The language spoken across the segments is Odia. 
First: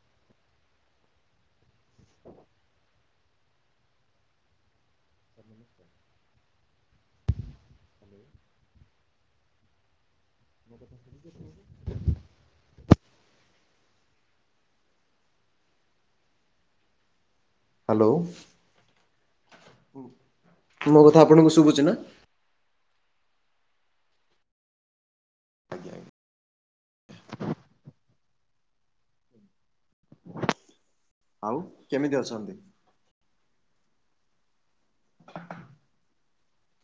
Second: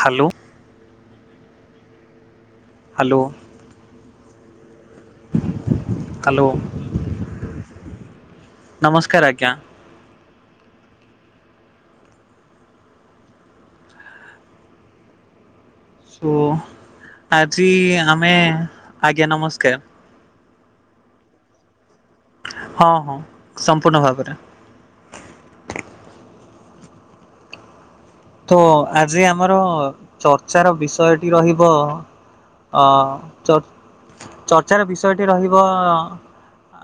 ହାଲୋ। ହଁ ହ୍ୟାଲୋ। ସାର୍ ନମସ୍କାର। ହ୍ୟାଲୋ। ହ୍ୟାଲୋ। ନମସ୍କାର ଆଜ୍ଞା। ମୋ କଥା ଶୁଭୁଛି ଆପଣଙ୍କୁ? ସୋ, ଆଜି ହ୍ୟାଲୋ ଆମେ ଆଜ୍ଞା ନମସ୍କାର। ମୋ କଥା ଆପଣଙ୍କୁ ଶୁଭୁଛି ନା। ହଁ ହଁ ସମ୍ପୂର୍ଣ୍ଣ ଭାବରେ। ତ ଆଜି ଆମର ଚର୍ଚ୍ଚାର ବିଷୟଟି ଆଉ ରହିବ କେମିତି ଅଛନ୍ତି? ଅ ଚ ଚର୍ଚ୍ଚାର ବିଷୟଟି ରହିବ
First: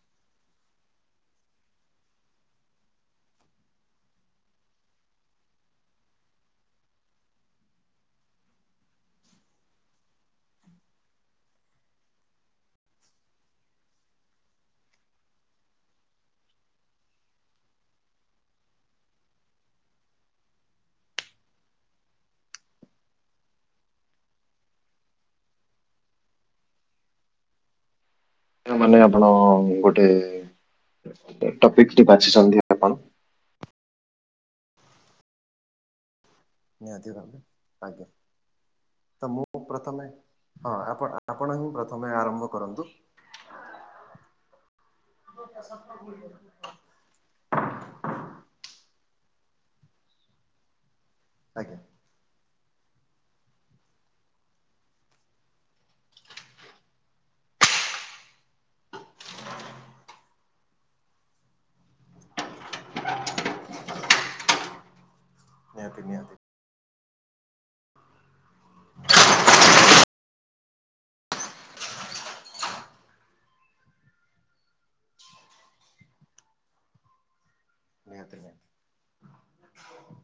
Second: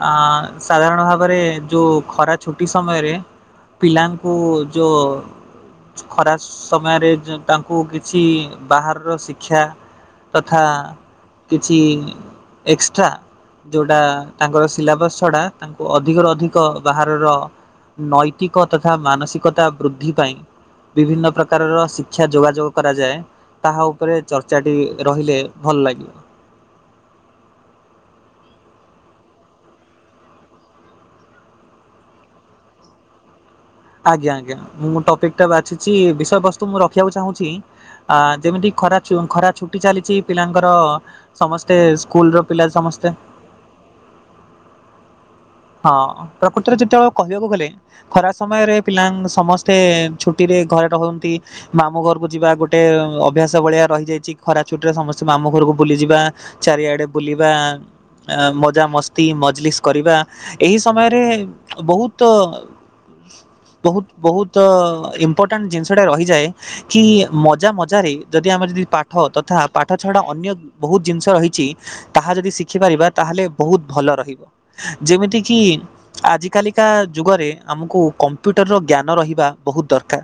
ଆ ସାଧାରଣ ଭାବରେ ଯୋଉ ଖରା ଛୁଟି ସମୟରେ ପିଲାଙ୍କୁ ଯୋ ଖରା ସମୟରେ ତାଙ୍କୁ କିଛି ବାହାରର ଶିକ୍ଷା ତଥା କିଛି ଏକ୍ସଟ୍ରା ଯୋଉଟା ତାଙ୍କର ସିଲାବସ ଛଡା ତାଙ୍କୁ ଅଧିକରୁ ଅଧିକ ବାହାରର ନୈତିକ ତଥା ମାନସିକତା ବୃଦ୍ଧି ପାଇଁ ବିଭିନ୍ନ ପ୍ରକାରର ଶିକ୍ଷା ଯୋଗାଯୋଗ କରାଯାଏ। ତାହା ଉପରେ ଚର୍ଚ୍ଚାଟି ରହିଲେ ଭଲ ଲାଗିବ। ମାନ ଆପଣ ଗୋଟେ ଟପିକଟି ବାଛିଛନ୍ତି। ଆପଣ। ଆଜ୍ଞା ଆଜ୍ଞା ମୁଁ ମୁଁ ଟପିକଟା ବାଛିଚି ବିଷୟବସ୍ତ ମୁଁ ନିହାତି ରଖିବାକୁ ଭାବେ ଚାହୁଁଛି ଆଜ୍ଞା ଆ ଯେମିତି ଖରା ତ ଛୁ ମୁଁ ଖରା ଛୁଟି ପ୍ରଥମେ ଚାଲିଛି ପିଲାଙ୍କର ହଁ ଆପଣ ଆପଣ ହିଁ ସମସ୍ତେ ପ୍ରଥମେ ସ୍କୁଲ ଆରମ୍ଭ ର ପିଲା କରନ୍ତୁ ସମସ୍ତେ ହଁ ପ୍ର ପ୍ରକୃତରେ ଯେତେବେଳେ କହିବାକୁ ଗଲେ ଖରା ସମୟରେ ପିଲାଙ୍କ ସମସ୍ତେ ଛୁଟିରେ ଘରେ ରହନ୍ତି। ଆଜ୍ଞା ମାମୁ ଘରକୁ ଯିବା ଗୋ- ଗୋଟେ ଅଭ୍ୟାସ ଭଳିଆ ରହିଯାଇଛି ଖରା ଛୁଟିରେ ସମସ୍ତେ ମାମୁ ଘରକୁ ବୁଲିଯିବା। ଚାରିଆଡେ ବୁଲିବା ଆ ମଜା ମସ୍ତି ମଜଲିସ୍ କରିବା। ଏହି ସମୟରେ ବହୁତ ବହୁତ ବହୁତ ଇମ୍ପୋର୍ଟାଣ୍ଟ ଜିନିଷ ନିହାତି ଟାଏ ନିହାତି ରହିଯାଏ କି ମଜା ମଜାରେ ଯଦି ଆମେ ଯଦି ପାଠ ତଥା ପାଠ ଛଡା ଅନ୍ୟ ବହୁତ ଜିନିଷ ରହିଛି ତାହା ଯଦି ଶିଖିପାରିବା ତାହେଲେ ବହୁତ ଭଲ ରହିବ। ଯେମିତିକି ଆଜ କାଲିକା ଯୁଗରେ ଆମକୁ ନିହାତି ନିହାତି। କମ୍ପ୍ୟୁଟର ର ଜ୍ଞାନ ରହିବା ବହୁତ ଦରକାର।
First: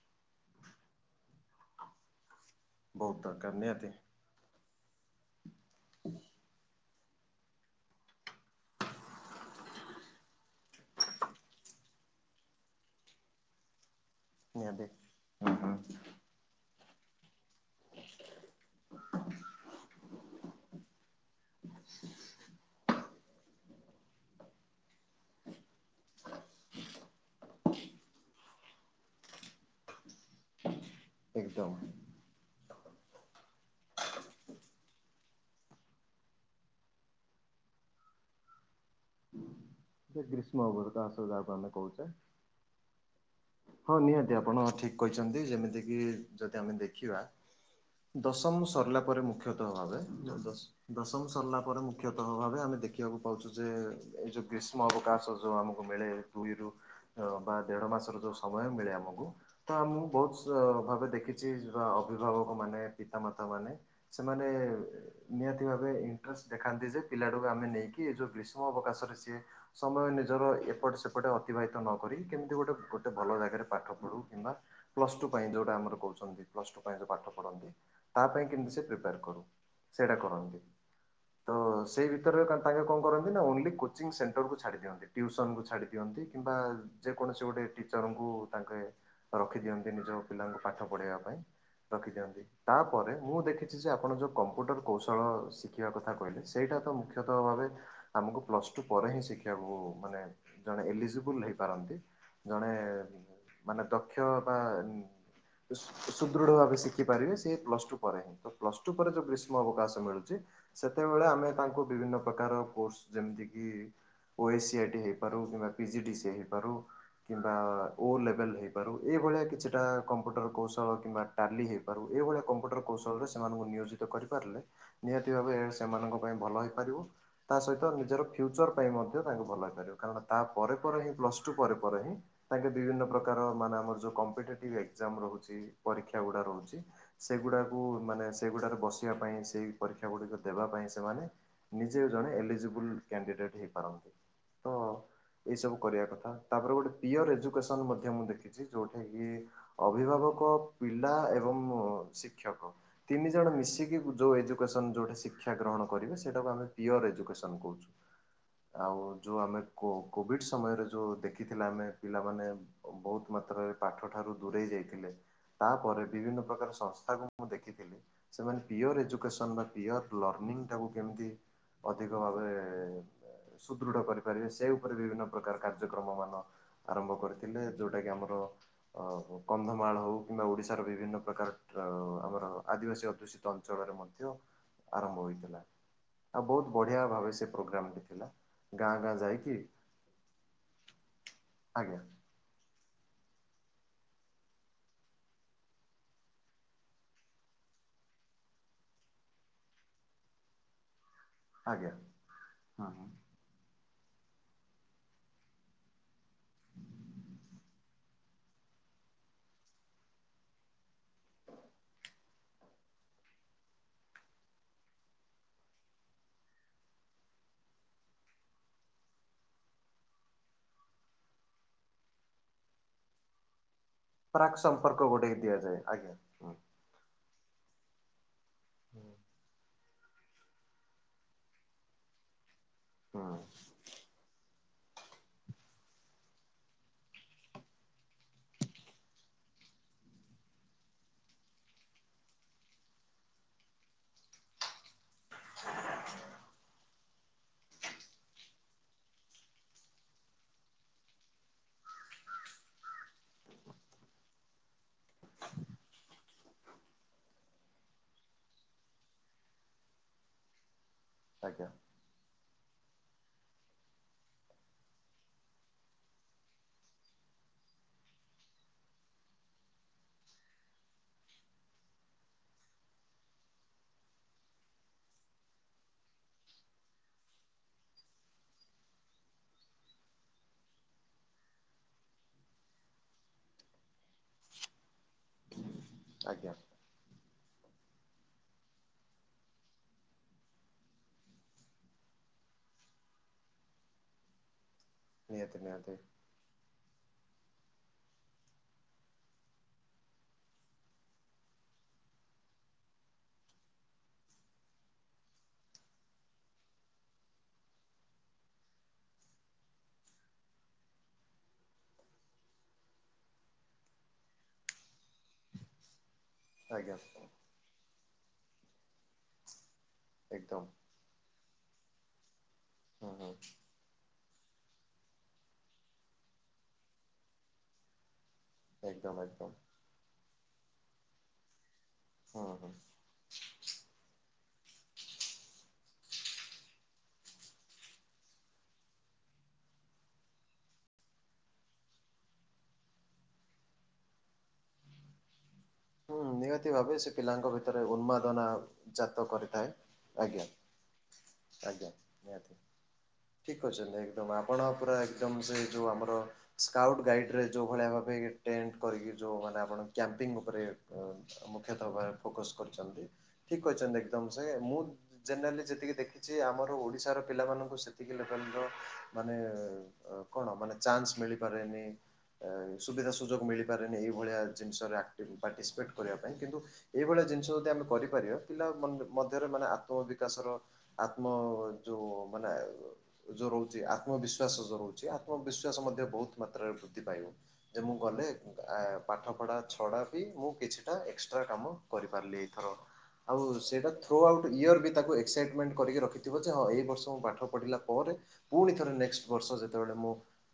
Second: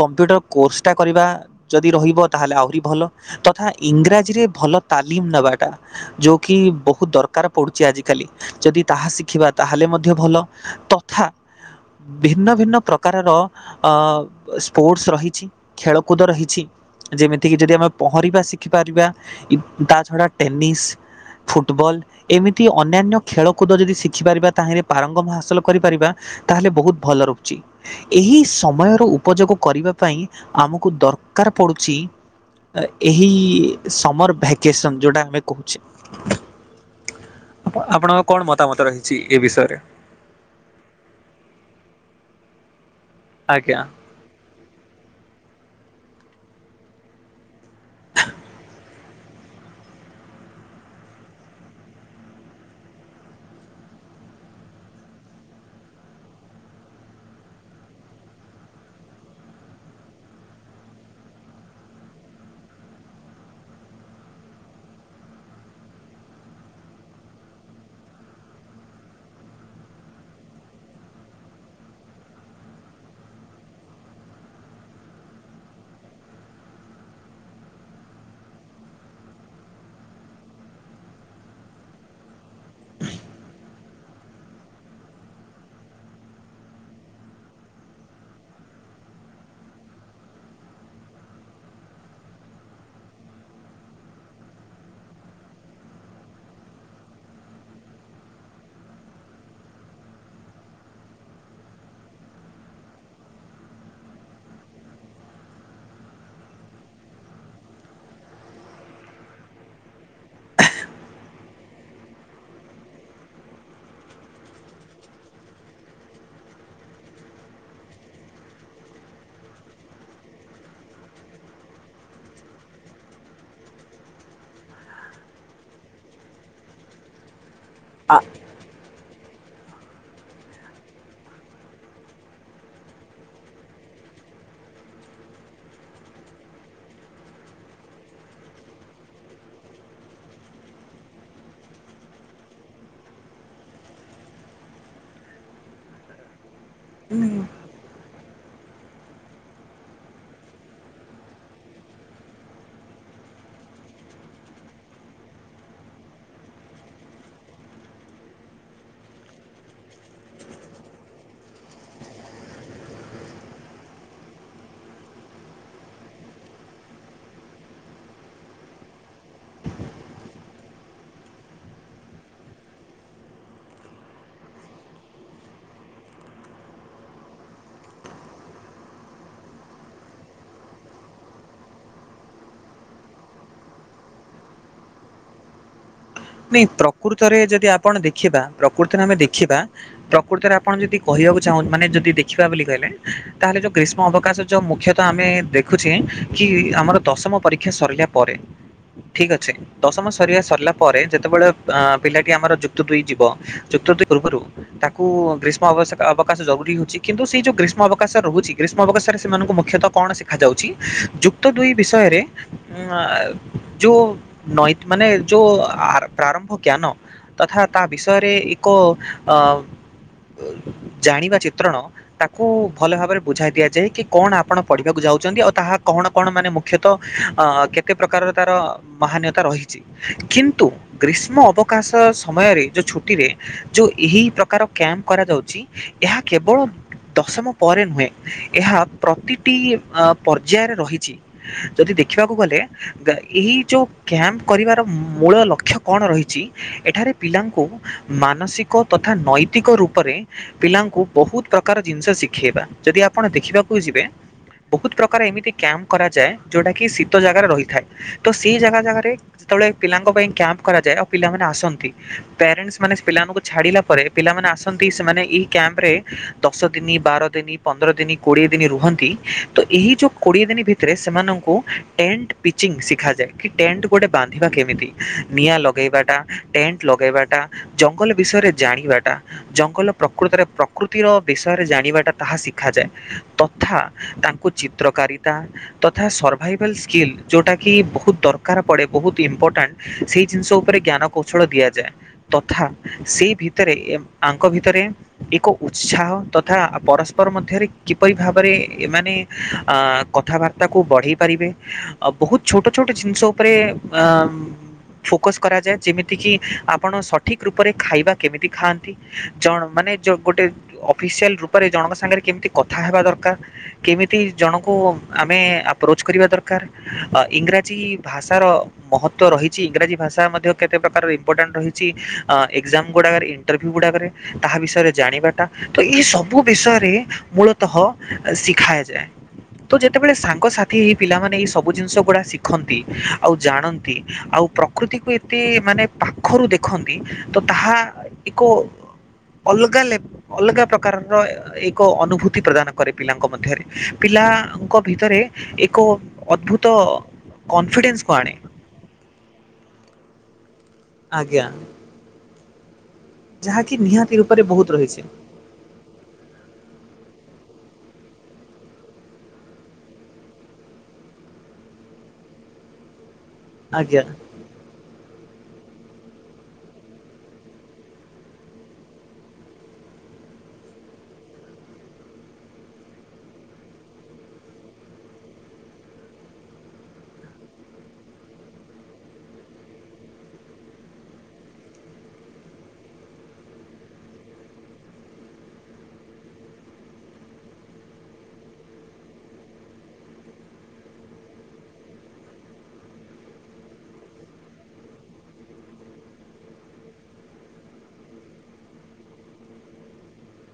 କମ୍ପ୍ୟୁଟର କୋର୍ସଟା କରିବା ଯଦି ରହିବ ତାହେଲେ ଆହୁରି ଭଲ। ବହୁତ ଦରକାର ତଥା ନିହାତି ଇଂରାଜୀ ଜି ରେ ଭଲ ତାଲିମ ନବାଟା, ଯୋଉକି ବହୁତ୍ ଦରକାର୍ ପଡୁଛି ଆଜି କାଲି ଯଦି ତାହା ଶିଖିବା ତାହେଲେ ମଧ୍ୟ ଭଲ। ତଥା ଭିନ୍ନ ଭିନ୍ନ ପ୍ରକାରର ଅ ନିହାତି। ସ୍ପୋର୍ଟସ୍ ରହିଛି। ହୁଁ ହୁଁ ଖେଳକୁଦ ରହିଛି। ଯେମିତିକି ଯଦି ଆମେ ପହଁରିବା ଶିଖିପାରିବା ତା ଛଡ଼ା ଟେନିସ୍ ଫୁଟବଲ୍ ଏମିତି ଅନ୍ୟାନ୍ୟ ଖେଳ କୁଦ ଯଦି ଶିଖିପାରିବା ତାହେଲେ ପାରଙ୍ଗମ ହାସଲ କରିପାରିବା। ତାହେଲେ ବହୁତ ଭଲ ରହୁଛି। ଏହି ସମୟର ଉପଯୋଗ କରିବା ପାଇଁ ଆମକୁ ଦରକାର ଏକଦମ ପଡୁଛି ଏହି ସମର୍ ଭ୍ୟାକେସନ୍ ଯେଉଁଟା ଆମେ କହୁଛେ? ଆପ ଆପଣଙ୍କ କଣ ମତାମତ ରହିଛି ଏ ବିଷୟରେ? ସେ ଗ୍ରୀଷ୍ମ ତା ସହି ଯା ଆମେ କହୁଛେ? ଆଜ୍ଞା। ହଁ ନିହାତି ଆପଣ ଠିକ୍ କହିଛନ୍ତି, ଯେମିତିକି ଯଦି ଆମେ ଦେଖିବା ଦଶମ ସରିଲା ପରେ ମୁଖ୍ୟତଃ ଭାବେ ଦସ୍ ଦଶମ ସରିଲା ପରେ ମୁଖ୍ୟତଃ ଭାବେ ଆମେ ଦେଖିବାକୁ ପାଉଛୁ ଯେ, ଏଇ ଯୋଉ ଗ୍ରୀଷ୍ମ ଷ୍ମ ଅବକାଶ ଯୋଉ ଆମକୁ ମିଳେ ଦୁଇରୁ ବା ଦେଢ ମାସର ଯୋଉ ସମୟ ମିଳେ ଆମକୁ ତ ମୁଁ ବହୁତ ଭାବେ ଦେଖିଛି ଅଭିଭାବକ ମାନେ, ପିତାମାତା ମାନେ ସେମାନେ ନିହାତି ଭାବେ ଇଣ୍ଟରେଷ୍ଟ ଦେଖାନ୍ତି ଯେ ପିଲାଟାକୁ ଆମେ ନେଇକି। ଏ ଯଉଁ ଗ୍ରୀଷ୍ମ ଅବକାଶରେ ସିଏ ସମୟ ନିଜର ଏପଟ ସେପଟେ ଅତିବାହିତ ନକରି କେମିତି ଗୋଟେ ଗୋଟେ ଭଲ ଜାଗାରେ ପାଠ ପଢୁ। କିମ୍ବା ପ୍ଲସ ଟୁ ପାଇଁ ଯୋଉଟା ଆମର କହୁଛନ୍ତି। ପ୍ଲସ ଟୁ ପାଇଁ ଯୋଉ ପାଠ କରନ୍ତି ତା ପାଇଁ କେମତି ସେ ପ୍ରିପେୟାର କରୁ ସେଇଟା କରନ୍ତି। ତ ସେଇ ଭିତରେ ତାଙ୍କେ କଣ କରନ୍ତି ନା, ଓନ୍ଲି କୋଚିଂ ସେଣ୍ଟରକୁ ଛାଡ଼ି ଦିଅନ୍ତି। ଟ୍ୟୁସନ୍କୁ ଛାଡ଼ି ଦିଅନ୍ତି କିମ୍ବା ଯେକୌଣସି ଗୋଟିଏ ଟିଚରଙ୍କୁ ତାଙ୍କେ ରଖିଦିଅନ୍ତି ନିଜ ପିଲାଙ୍କୁ ପାଠ ପଢେଇବା ପାଇଁ, ରଖିଦିଅନ୍ତି। ତାପରେ ମୁଁ ଦେଖିଛି ଯେ ଆପଣ ଯୋଉ କମ୍ପ୍ୟୁଟର କୌଶଳ ଶିଖିବା କଥା କହିଲେ ସେଇଟା ତ ମୁଖ୍ୟ [unintelligible] ଭାବେ ଆମକୁ ପ୍ଲସ ଟୁ ପରେ ହିଁ ଶିଖିବାକୁ ମାନେ ଜଣେ ଏଲିଜିବୁଲ ହେଇପାରନ୍ତି। ଜଣେ ମାନେ ଦକ୍ଷ ବା ସୁ-ସୁଦୃଢ ଭାବେ ଶିକ ଦେଖିପାରିବେ ସେି ପ୍ଲସ ଟୁ ପରେ ତ ପ୍ଲସ ଟୁ ପରେ ଯଉ ଗ୍ରୀଷ୍ମ ଅବକାଶ ମିଳୁଛି ସେତେବେଳେ ଆମେ ତାଙ୍କୁ ବିଭିନ୍ନ ପ୍ରକାର କୋର୍ସ ଯେମିତି କିି ଓଏ ସି ଆଇ ଟି ହେଇପାରୁ କିମ୍ବା ପିଜି ଡି ସି ହେଇପାରୁ କିମ୍ବା ଓ ଲେବଲ ହେଇପାରୁ ଏଭଳିଆ କିଛିଟା କମ୍ପ୍ୟୁଟର କୌଶଳ କିମ୍ବା ଟାଲି ହେ ବାରୁ ଏଭଳିଆ କମ୍ପ୍ୟୁଟର କୌଶଳରେ ସେମାନଙ୍କୁ ନିୟୋଜିତ କରିପାରିଲେ ନିହାତି ଭାବେ ସେମାନଙ୍କ ପାଇଁ ଭଲ ହେଇପାରିବ ତା ସହିତ ନିଜର ଫ୍ୟୁଚର ପାଇଁ ମଧ୍ୟ ତାଙ୍କୁ ଭଲପାରିବ କାରଣ ତା ପରେ ପରେ ପରେ ହିଁ ପ୍ଲସ ଟୁ ପରେ ପରେ ହିଁ ତାଙ୍କେ ବିଭିନ୍ନ ପ୍ରକାର ମାନେ ଆମର ଯୋଉ କମ୍ପିଟେଟିଭ ଏକଜାମ ରହୁଛି ପରୀକ୍ଷା ଗୁଡା ରହୁଛି ସେଗୁଡାକୁ ମାନେ ସେଗୁଡାରେ ବସିବା ପାଇଁ ସେଇ ପରୀକ୍ଷା ଗୁଡିକ ଦେବା ପାଇଁ ସେମାନେ ନିଜେ ଜଣେ ଏଲିଜିବୁଲ୍ କ୍ୟାଣ୍ଡିଡେଟ୍ ହେଇପାରନ୍ତି। ତ ଏଇସବୁ କରିବା କଥା ତାପରେ ଗୋଟେ ପିଅର ଏଜୁକେସନ୍ ମଧ୍ୟ ମୁଁ ଦେଖିଛି ଯେଉଠା କିି ଅଭିଭାବକ ପିଲା ଏବଂ ମୋ ଶିକ୍ଷକ ତିନି ଜଣ ମିଶିକି ଯୋଉ ଏଜୁକେସନ ଯୋଉଟା ଶିକ୍ଷା ଗ୍ରହଣ କରିବ ସେଟାକୁ ଆମେ ପିୟର ଏଜୁକେସନ କହୁ ଆଉ ଯେଉଁ ଆମେ କୋ-କୋଭିଡ଼ ସମୟରେ ଯେଉଁ ଦେଖିଥିଲେ ଆମେ ପିଲାମାନେ ବହୁତ ମାତ୍ରାରେ ପାଠ ଠାରୁ ଦୂରେଇ ଯାଇଥିଲେ ତାପରେ ବିଭିନ୍ନ ପ୍ରକାର ସଂସ୍ଥା କୁ ମୁଁ ଦେଖିଥିଲି। ସେମାନେ ପିଓର ଏଜୁକେସନ୍ ବା ପିଓର ଲର୍ଣ୍ଣିଂଟାକୁ କେମିତି ଅଧିକ ଭାବେ ସୁଦୃଢ କରିପାରିବେ ସେ ଉପରେ ବିଭିନ୍ନ ପ୍ରକାର କାର୍ଯ୍ୟକ୍ରମ ମାନ ଆରମ୍ଭ କରିଥିଲେ ଯୋଉଟା କି ଆମର ଅ କନ୍ଧମାଳ ହଉ କିମ୍ବା ଓଡିଶାର ବିଭିନ୍ନ ପ୍ରକାର ଟ ଆମର ଆଦିବାସୀ ଅଦୂଷିତ ଅଞ୍ଚଳରେ ମଧ୍ୟ ଆରମ୍ଭ ହୋଇଥିଲା। ଆଉ ନାଇଁ ବହୁତ ବଢିଆ ଭାବେ ପ୍ରକୃତରେ ସେ ଯଦି ପ୍ରୋଗ୍ରାମଟି ଆପଣ ଥିଲା। ଦେଖିବା ଗାଁ ପ୍ରକୃତରେ ଗାଁ ଆମେ ଯାଇକି ଦେଖିବା ପ୍ରକୃତରେ ଆପଣ ଯଦି କହିବାକୁ ଚାହୁଁ ମାନେ ଆଜ୍ଞା ଯଦି ଦେଖ ଖିବା ବୋଲି କହିଲେ ତାହେଲେ ଯୋଉ ଗ୍ରୀଷ୍ମ ଅବକାଶ ଯୋଉ ମୁଖ୍ୟତଃ ଆମେ ଦେଖୁଛେ କି ଆମର ଦଶମ ପରୀକ୍ ସରିଲା ପରେ ଠିକ ଅଛି ଦଶମ ସରିବା ସରିଲା ପରେ ଯେତେବେଳେ ଅ ଆଜ୍ଞା ପିଲାଟି ଆମର ଯୁକ୍ତ ହଁ ଦୁଇ ହଁ ଯିବ ଯୁକ୍ତ ଦୁଇ ପୂର୍ବରୁ ତାକୁ ଗ୍ରୀଷ୍ମବ ଅବକାଶ ଜରୁରୀ ହଉଛି କିନ୍ତୁ ସେଇ ଯୋଉ ଗ୍ରୀଷ୍ମ ଅବକାଶ ରହୁଛି ଗ୍ରୀଷ୍ମ ଅବକାଶରେ ସେମାନଙ୍କୁ ମୁଖ୍ୟତଃ କଣ ଶିଖା ଯାଉଛି ଯୁକ୍ତ ଦୁଇ ବିଷୟରେ ଉଁ ଯୋଉ ନଇ ମାନେ ଯୋଉ ଆ ପ୍ରାରମ୍ଭ ଜ୍ଞାନ ତଥା ତା ବିଷୟରେ ଏକ ଜାଣିବା ଚିତ୍ରଣ ତାକୁ ଭଲ ଭାବରେ ବୁଝାଇ ଦିଆଯାଏ କି କଣ ପ୍ରାକ୍ ଆପଣ ପଢିବାକୁ ସମ୍ପର୍କ ଗୋଟେ ଯାଉଛନ୍ତି ଆଉ ତାହା ଦିଆଯାଏ କଣ ଆଜ୍ଞା। କଣ ମାନେ ହୁଁ ମୁ ମୁଖ୍ୟତଃ କେତେ ପ୍ରକାରର ତାର ମହନ୍ୟତା ରହିଛି କିନ୍ କିନ୍ତୁ ଗ୍ରୀଷ୍ମ ଅବକାଶ ସମୟରେ ଯୋଉ ଛୁଟିରେ ହୁଁ ଯେଉଁ ଏହି ପ୍ରକାର କ୍ୟାମ୍ପ କରାଯାଉଛି ଏହା କେବଳ ଦଶମ ପରେ ନୁହେଁ ଏହା ପ୍ରତିଟି ଅ ପର୍ଯ୍ୟାୟରେ ରହିଛି। ଯଦି ଦେଖିବାକୁ ଗଲେ ଏଇ ଯୋଉ କ୍ୟାମ୍ପ କରିବାର ମୋ ଅକ୍ଷ କଣ ରହିଛି ଏଠାରେ ପିଲାଙ୍କୁ ମାନସିକ ତଥା ନୈତିକ ରୂପରେ ପିଲାଙ୍କୁ ବହୁତ ପ୍ରକାର ଜିନିଷ ଶିଖେଇବା ଯଦି ଆପଣ ଦେଖିବାକୁ ଯିବେ ବହୁତ ପ୍ରକାର ଏମିତି କ୍ୟାମ୍ପ କରାଯାଏ ଯୋଉଟା କିି ଶୀତ ଜାଗାରେ ରହିଥାଏ। ତ ସେଇ ଜାଗା ଜାଗାରେ ସେତେବେଳେ ପିଲାଙ୍କ ପାଇଁ କ୍ୟାମ୍ପ କରାଯାଏ ଆଉ ପିଲାମାନେ ଆଜ୍ଞା ଆସନ୍ତି ପ୍ୟାରେଣ୍ଟ ମାନେ ପିଲାମାନଙ୍କୁ ଛାଡିଲା ପରେ ପିଲାମାନୋନ ଆସନ୍ତି ସେମାନେ ଏଇ କ୍ୟାମ୍ପରେ ଦଶ ଦିନି ବାର ଦିନ ପନ୍ଦର ଦିନ କୋଡିଏ ଦିନ ରୁହନ୍ତି ତ ଏହି ଯୋଉ କୋଡିଏ ଦିନ ଭିତ ରେ ସେମାନଙ୍କୁ ଟେଣ୍ଟ ପିଚିଂ ଶିଖାଯାଏ କି ଟେଣ୍ଟ ଗୋଟେ ବାନ୍ଧିବା କେମିତି ନିଆଁ ଲଗେଇବାଟା, ଟେଣ୍ଟ ଲଗେଇବାଟା, ଜଙ୍ଗଲ ବିଷୟରେ ଜାଣିବାଟା ଜଙ୍ଗଲ ପ୍ରକୃତରେ ପ୍ରକୃତିର ବିଷୟରେ ଜାଣିବାଟା ତାହା ଶିଖାଯାଏ। ତଥା ତାଙ୍କୁ ଚିତ୍ରକାରୀ ତା ତଥା ଆଜ୍ଞା ସର୍ଭାଇଭାଲ୍ ସ୍କିଲ୍ ଯୋଉଟାକି ବହୁତ ଦରକାର ପଡ଼େ, ବହୁତ ଇମ୍ପୋର୍ଟାଣ୍ଟ ସେଇ ଜିନିଷ ଉପରେ ଜ୍ଞାନ କୌଶଳ ଦିଆଯାଏ। ତଥା, ସେଇ ଭିତରେ ଆଙ୍କ ଭିତରେ ଏକ ନିହାତି ନିହାତି ଉତ୍ସାହ ତଥ ତଥା ପରସ୍ପର ମଧ୍ୟରେ କିପରି ଭାବରେ ଏମାନେ ଅ କଥାବାର୍ ବାର୍ତ୍ତାକୁ ବଢ଼େଇ ପାରିବେ, ଆଉ ବହୁତ ଛୋଟ ଛୋଟ ଜିନିଷ ଉପରେ ଆମ୍ ଫୋକସ୍ କରାଯାଏ। ଯେମିତିକି ଆପଣ ସଠିକ୍ ରୂପରେ ଖାଇବା କେମିତି ଖାଆନ୍ତି? ଜଣ ମାନେ ଯ ଗୋଟେ ଅଫିସିଆଲ ରୂପରେ ଜଣଙ୍କ ସାଙ୍ଗରେ କେମିତି କଥା ହେବା ଦରକାର? କେମିତି ଜଣଙ୍କୁ ଆମେ ଆପ୍ରୋଚ କରିବା ଦରକା କାର? ଆଜ୍ଞା ଇଂରାଜୀ ଭାଷାର ମହତ୍ତ୍ୱ ରହିଛି ଇଂରାଜୀ ଭାଷା ମଧ୍ୟ ଏକଦମ। କେତେ ପ୍ରକା କାରର ଇମ୍ପୋର୍ଟାଣ୍ଟ ରହିଛି, ଆ ଏକ୍ଜାମ ହୁଁ ଗୁଡ଼ାକରେ, ହୁଁ ଇଣ୍ଟରଭ୍ୟୁ ଗୁଡ଼ାକରେ ତାହା ବିଷୟରେ ଜାଣିବାଟା, ତ ଏଇ ସବୁ ବିଷୟରେ ମୂଳତଃ ଶିକ ଖାଯାଏ। ଏକଦମ ଏକଦମ ତ ଯେତେବେଳେ ସାଙ୍ଗସାଥି ହେଇ ପିଲାମାନେ ଏଇ ସବୁ ଜିନିଷ ଗୁଡ଼ା ହୁଁ ହୁଁ ଶିଖନ୍ତି, ଆଉ ଜାଣନ୍ତି, ଆଉ ପ୍ରକୃତିକୁ ଏତେ ମାନେ ପାଖରୁ ଦେଖନ୍ତି, ତ ତାହା ଏକ ଅଲଗା ଲେପ ଅଲଗା ପ୍ରକାରର ଅ ଏକ ଅନୁଭୂତି ପ୍ରଦାନ କରେ ପିଲାଙ୍କ ମଧ୍ୟରେ। ପିଲାଙ୍କ ଭିତରେ ଏକ ହୁଁ ଅଦ୍ଭୁତ ନିହାତି ଭାବେ ସେ ପିଲାଙ୍କ ଭିତରେ କନଫିଡେନ୍ସକୁ ଆଣେ। ଉନ୍ମାଦନା ଜାତ କରିଥାଏ, ଆଜ୍ଞା। ଆଜ୍ଞା। ଆଜ୍ଞା, ନିହାତି। ଠିକ୍ ଯାହାକି ଅଛନ୍ତି ନିହାତି ଏକଦମ ରୂପରେ ଆପଣ ବହୁତ ପୁରା ରହିଛି ଏକଦମ ସେ ଯୋଉ ଆମର ସ୍କାଉଟ୍ ଗାଇଡରେ ଯୋଉ ଭଳିଆ ଭାବେ ଟେଣ୍ଟ କରିକି, ଯୋଉ ମାନେ ଆପଣ କ୍ୟାମ୍ପିଙ୍ଗ ଉପରେ ମୁଖ୍ୟତଃ ଭାବରେ ଫୋକସ କରୁଛନ୍ତି ଠିକ୍ କହିଛନ୍ତି ଆଜ୍ଞା ଏକଦମ ସେ, ମୁଁ ଜେନେରାଲି ଯେତିକି ଦେଖିଛି ଆମର ଓଡ଼ିଶାର ପିଲାମାନଙ୍କୁ ସେ [unintelligible] ମାନେ କଣ ମାନେ ଚାନ୍ସ ମିଳିପାରେନି ସୁବିଧା ସୁଯୋଗ ମିଳିପାରେନି ଏହିଭଳିଆ ଜିନିଷରେ ଆକ୍ଟିଭ ପାର୍ଟିସିପେଟ୍ କରିବା ପାଇଁ କିନ୍ତୁ ଏଇଭଳିଆ ଜିନିଷ ଯଦି ଆମେ କରିପାରିବା, ପିଲାମାନ ମଧ୍ୟରେ ମାନେ ଆତ୍ମବିକାଶର ଆତ୍ମ ଯୋଉ ମାନେ ଯୋଉ ରହୁଛି ଆତ୍ମବିଶ୍ୱାସ ଯୋଉ ରହୁଛି, ଆତ୍ମବିଶ୍ୱାସ ମଧ୍ୟ ବହୁତ ମାତ୍ରାରେ ବୃଦ୍ଧି ପାଇବ। ଯେ ମୁଁ ଗଲେ, ଆ ପାଠପଢ଼ା ଛଡ଼ା ବି ମୁଁ କିଛିଟା ଏକ୍ସଟ୍ରା କାମ କରିପାରିଲି ଏଇଥର। ଆଉ ସେଇଟା ଥ୍ରୋ ଆଉଟ୍ ଇୟର୍ ବି ତାକୁ ଏକ୍ସାଇଟମେଣ୍ଟ କରିକି ରଖିଥିବ ଯେ, ହଁ ଏଇ ବର୍ଷ ମୁଁ ପାଠ ପଢ଼ିଲା ପରେ, ପୁଣିଥରେ ନେକ୍ସଟ ବର୍ଷ ଯେତେବେଳେ ମୁଁ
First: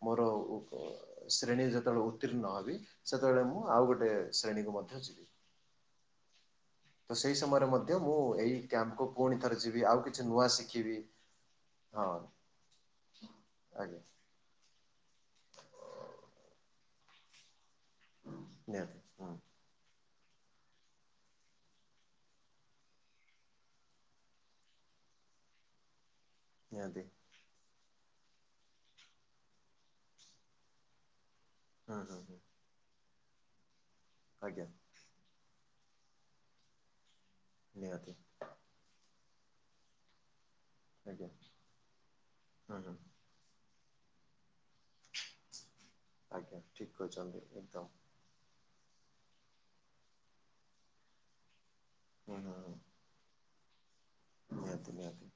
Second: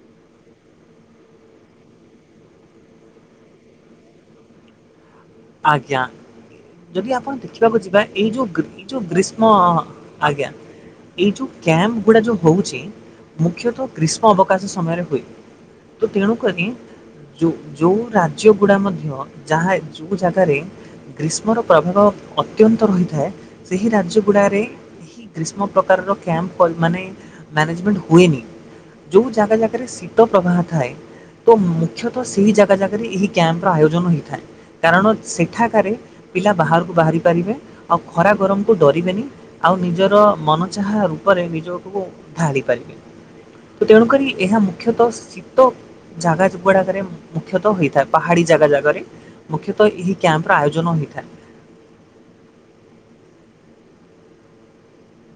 ମୋର ଶ୍ରେଣୀରେ ଯେତେବେଳେ ଉତ୍ତୀର୍ଣ୍ଣ ହେବି, ସେତେବେଳେ ମୁଁ ଆଉ ଗୋଟେ ଶ୍ରେଣୀକୁ ମଧ୍ୟ ଯିବି। ଆଜ୍ଞା। ଯଦି ତ ଆପଣ ସେଇ ସମୟରେ ଦେଖିବାକୁ ମଧ୍ୟ ଯିବା ମୁଁ ଏଇ ଯୋଉ ଏଇ ଯୋଉ କ୍ୟାମ୍ପକୁ ପୁଣି ଗ୍ରୀଷ୍ମ ଥରେ ଯିବି ଆଉ କିଛି ନୂଆ ଆଜ୍ଞା। ଶିଖିବି। ଏଇ ଯୋଉ କ୍ୟାମ୍ପ ଗୁଡା ହଁ ଯୋଉ ହଉଛି, ମୁଖ୍ୟତଃ ଆଜ୍ଞା ଗ୍ରୀଷ୍ ଷ୍ମ ଅବକାଶ ସମୟରେ ହୁଏ। ତ ତେଣୁକରି ଯୋଉ-ଯୋଉ ରାଜ୍ୟ ଗୁଡ଼ା ନିହାତି ମଧ୍ୟ ହୁଁ ଯାହା ଯୋଉ ଜାଗାରେ ଗ୍ରୀଷ୍ମର ପ୍ରଭାବ ଅତ୍ୟନ୍ତ ରହିଥାଏ, ସେହି ରାଜ୍ୟଗୁଡାରେ ଏହି ଗ୍ରୀଷ୍ମ ପ୍ରକାରର କ୍ୟାମ୍ପ ପଡ଼ି ନିହାତି। ମାନେ ମ୍ୟାନେଜମେଣ୍ଟ ହୁଏନି, ଯୋଉ ଜାଗା ଜାଗାରେ ଶୀତ ପ୍ରବାହ ଥାଏ ତ ହୁଁ ହୁଁ ମୁଖ୍ୟତଃ ହୁଁ ସେହି ଜାଗା ଜାଗାରେ ଏହି କ୍ୟାମ୍ପର ଆୟୋଜନ ହୋଇଥାଏ। ଆଜ୍ଞା। କାରଣ ସେଠାକାରେ ପିଲା ବାହାରକୁ ବାହାରି ପାରିବେ, ଆଉ ନିହାତି ଖରା ଗରମ କୁ ଡରିବେନି ଆଉ ନିଜର ମନ ଚାହା ଆଜ୍ଞା ରୂପରେ ନିଜକୁ ଭାରି ହୁଁ ହୁଁ ପାରିବେନି। ତ ତେଣୁକରି ଏହା ମୁଖ୍ୟତଃ ଶୀତ ଜାଗା ଯ ଆଜ୍ଞା ଠିକ୍ ଗୁଡାକରେ କହିଛନ୍ତି ମୁଖ୍ୟତଃ ଏକଦମ ହୋଇଥାଏ। ପାହାଡ଼ି ଜାଗା ଜାଗାରେ, ମୁଖ୍ୟତଃ ଏହି କ୍ୟାମ୍ପର ଆୟୋଜନ ହୋଇଥାଏ। ହୁଁ ହୁଁଁ। ମତି ମତି [inaudible]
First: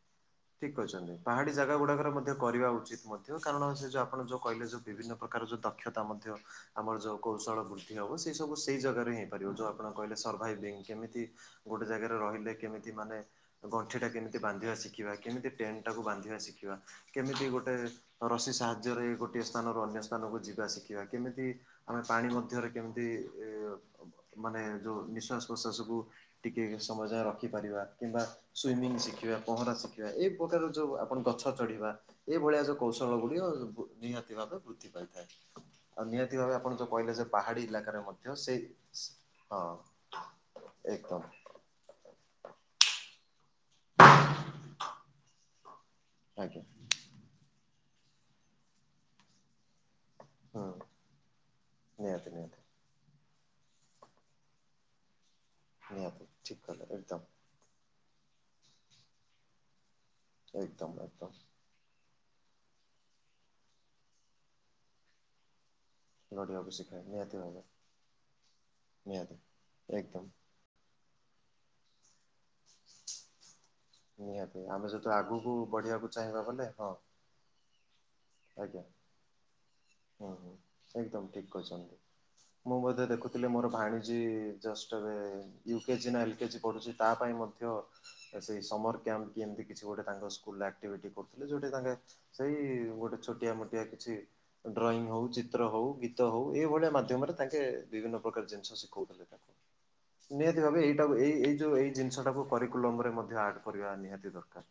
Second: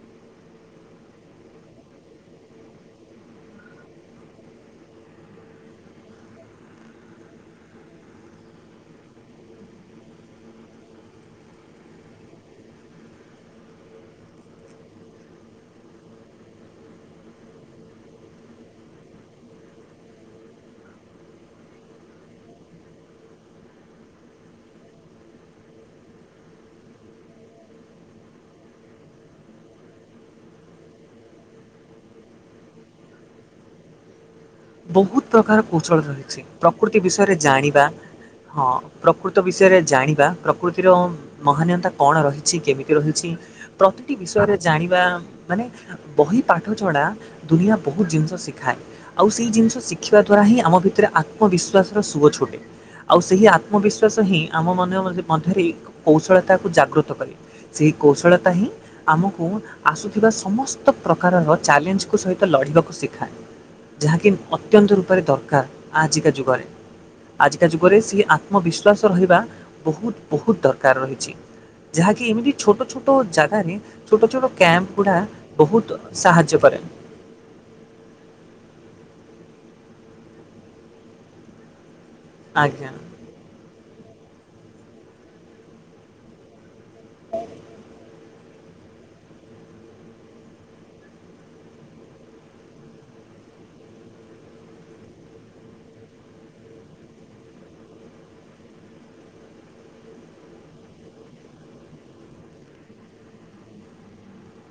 ଠିକ୍ କହିଛନ୍ତି ପାହାଡି ଜାଗା ଗୁଡାକରେ ମଧ୍ୟ କରିବା ଉଚିତ୍ ମଧ୍ୟ କାରଣ ସେ ଯଉ ଆପଣ ଯୋଉ କହିଲେ ଯଉ ବିଭିନ୍ନ ପ୍ରକାର ଯେଉଁ ଦକ୍ଷତା ମଧ୍ୟ ଆମର ଯଉ କୌଶଳ ବୃଦ୍ଧି ହବ ସେଇ ସବୁ ସେଇ ଜାଗାରେ ହେଇପାରିବ ଯଉ ଆପଣ କହିଲେ ସର୍ଭାଇଭିଙ୍ଗ କେମିତି ଗୋଟେ ଜାଗାରେ ରହିଲେ କେମିତି ମାନେ ଗଣ୍ଠିଟା କେମିତି ବାନ୍ଧିବା ଶିଖିବା କେମିତି ଟେଣ୍ଟଟାକୁ ବାନ୍ଧିବା ଶିଖିବା କେମିତି ଗୋଟେ ରସି ସାହାଯ୍ୟରେ ଗୋଟଏ ସ୍ଥାନରୁ ଅନ୍ୟ ସ୍ଥାନକୁ ଯିବା ଶିଖିବା କେମିତି ଆମେ ପାଣି ମଧ୍ୟରେ କେମିତି ଏ ମାନେ ଯୋଉ ନିଃଶ୍ଵାସ ପ୍ରଶ୍ୱାସକୁ ଟିକେ ସମୟ ଯାଏ ରଖିପାରିବା କିମ୍ବା ସୁଇମିଂ ଶିଖିବା ପହଁରା ଶିଖିବା ଏଇ ପ୍ରକାର ଯୋଉ ଆପଣ ଗଛ ଚଢିବା ଏଇଭଳିଆ ଯୋଉ କୌଶଳ ଗୁଡିକ ନିହାତି ଭାବେ ବୃଦ୍ଧି ବହୁତ ପାଇଥାଏ ପ୍ରକାର କୌଶଳ ଆଉ ରହିଛି ନିହାତି ଭାବେ ଆପଣ ଯୋଉ ପ୍ରକୃତି କହିଲେ ଯେ ବିଷୟରେ ପାହାଡି ଜାଣିବା ଇଲାକାରେ ମଧ୍ୟ ସେଇ ହଁ ପ୍ରକୃତ ହଁ ବିଷୟରେ ଜାଣିବା ପ୍ରକୃତିର ଏକଦମ ମହାନୀୟତା କଣ ରହିଛି କେମିତି ରହିଛି ପ୍ରତିଟି ବିଷୟରେ ଜାଣିବା ମାନେ ବହି ଆଜ୍ଞା ପାଠ ଛଡା ଦୁନିଆ ବହୁତ ଜିନିଷ ଶିଖାଏ। ଆଉ ସେଇ ଜିନିଷ ଶିଖିବା ଦ୍ୱାରାହିଁ ହୁଁ ଆମ ଭିତରେ ଆତ୍ମବିଶ୍ୱାସର ନିହାତି ସୁଅ ଛୁଟେ। ନିହାତି ଆଉ ସେହି ଆତ୍ମବିଶ୍ଵାସ ହିଁ ଆମ ମନ ମଧ୍ୟରେ ନିହାତି ଠିକ କୌଶଳତାକୁ କହିଲେ ଜାଗ୍ରତ ଏକଦମ କରେ। ସେହି କୌଶଳତା ହିଁ ଆମକୁ ଆସୁଥିବା ଏକଦମ ସମସ୍ତ ଏକଦମ ପ୍ରକାରର ଚ୍ୟାଲେଞ୍ଜକୁ ସହିତ ଲଢ଼ିବାକୁ ଶିଖାଏ। ଯାହାକି ଅତ୍ୟନ୍ତ ରୂପରେ ଦରକାର। ଆଜିକା ଯୁଗରେ ଲଢିବାକୁ ଶିଖାଏ ନିହାତି ଭାବେ ଆଜିକା ଯୁଗରେ ସି ଆତ୍ମବିଶ୍ୱାସ ନିହାତି। ରହିବା ବହୁତ ଏକଦମ ବହୁତ ଦର କାର ରହିଛି ଯାହାକି ଏମିତି ଛୋଟ ଛୋଟ ଜାଗାରେ ଛୋଟ ଛୋଟ ନିହାତି ଆମେ କ୍ୟାମ୍ପ ଯଦି ଗୁଡ଼ା ଆଗକୁ ବହୁତ ବଢିବାକୁ ଚାହିଁବା ସାହାଯ୍ୟ ବୋଲେ କରେ। ହଁ ଆଜ୍ଞା। ହୁଁ ହୁଁ ଏକଦମ ଠିକ କହିଛନ୍ତି ମୁଁ ଆଜ୍ଞା ବୋଧେ ଦେଖୁ ଥିଲେ ମୋର ଭାଣିଜୀ ଜଷ୍ଟ ଏବେ ୟୁକେଜି ନା ଏଲ୍କେଜି ପଢ଼ୁଛି ତା ପାଇଁ ମଧ୍ୟ ସେଇ ସମର୍ କ୍ୟାମ୍ପ କି ଏମିତି କିଛି ଗୋଟେ ତାଙ୍କ ସ୍କୁଲରେ ଆକ୍ଟିଭିଟି କରୁଥିଲେ ଯଉଟା ତାଙ୍କେ ସେଇ ଗୋଟେ ଛୋଟିଆ ମୋଟିଆ କିଛି ଡ୍ରଇଂ ହଉ ଚିତ୍ର ହଉ ଗୀତ ହଉ ଏଇଭଳିଆ ମାଧ୍ୟମରେ ତାଙ୍କେ ବିଭିନ୍ନ ପ୍ରକାର ଜିନିଷ ଶିଖଉ ଆସଲ ତାକୁ [inaudible] ହ ନିହାତି ଭାବେ ଏଇଟା ଏଇ ଏଇ ଯୋଉ ଏଇ ଜିନିଷଟାକୁ କରିକକୁଲମ ରେ ମଧ୍ୟ ଆଡ୍ କରିବା ନିହାତି ଦରକାର।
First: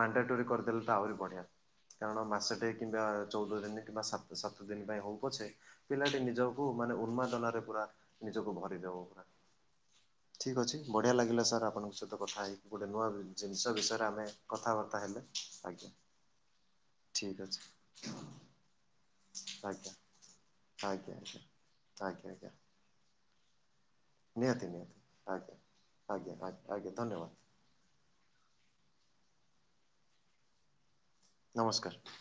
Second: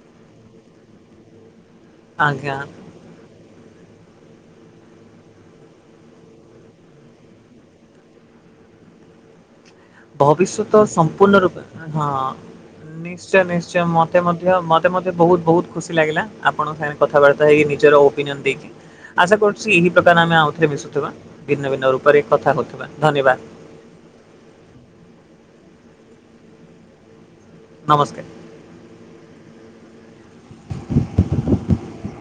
ମାଣ୍ଡାଟୋରି କରିଦେଲେ ତ ଆହୁରି ବଢିଆ କାରଣ ଆଜ୍ଞା ମାସଟେ କିମ୍ବା ଚଉଦ ଦିନେ କିମ୍ବା ସାତ ସାତ ଦିନ ପାଇଁ ହଉ ପଛେ ପିଲାଟି ନିଜକୁ ମାନେ ଉନ୍ମାଦନାରେ ପୁରା ନିଜକୁ ଭରିଦବ ପୁରା। ଠିକ୍ ଭବିଷ୍ୟତ ଅଛି ବଢ଼ିଆ ସମ୍ପୂର୍ଣ୍ଣ ଲାଗିଲା ରୂପେ ସାର୍ ଆପଣଙ୍କ ହଁ ସହିତ କଥା ହେଇକି ଗୋଟେ ନୂଆ ନିଶ୍ଚୟ ଜିନିଷ ନିଶ୍ଚୟ ବିଷୟରେ ମତେ ଆମେ ମ ଅ ମତେ କଥାବାର୍ତ୍ତା ମୋତେ ହେଲେ। ବହୁତ ବହୁତ ଆଜ୍ଞା ଖୁସି ଲାଗିଲା ଆପଣଙ୍କ ସାଙ୍ଗେରେ ଠିକ୍ କଥାବାର୍ତ୍ତା ଅଛି ହେଇି ନିଜର ଓ ଓପିନିଅନ ଦେଇକି ଆଶା କରୁଛି ଆଜ୍ଞା ଏହି ପ୍ରକାର ଆମେ ଆଉଥରେ ମିଶୁଥିବା ଆଜ୍ଞା ଆଜ୍ଞା ଭିନ୍ନ ଭିନ୍ନ ରୂପରେ ଆଜ୍ଞା ଆଜ୍ଞା କଥା ହଉଥିବା। ଧନ୍ୟବାଦ। ନିହାତି ନିହାତି ଆଜ୍ଞା ଆଜ୍ଞା ଆଜ୍ଞା ଆଜ୍ଞା ଧନ୍ୟବାଦ। ନମସ୍କାର। ନମସ୍କାର।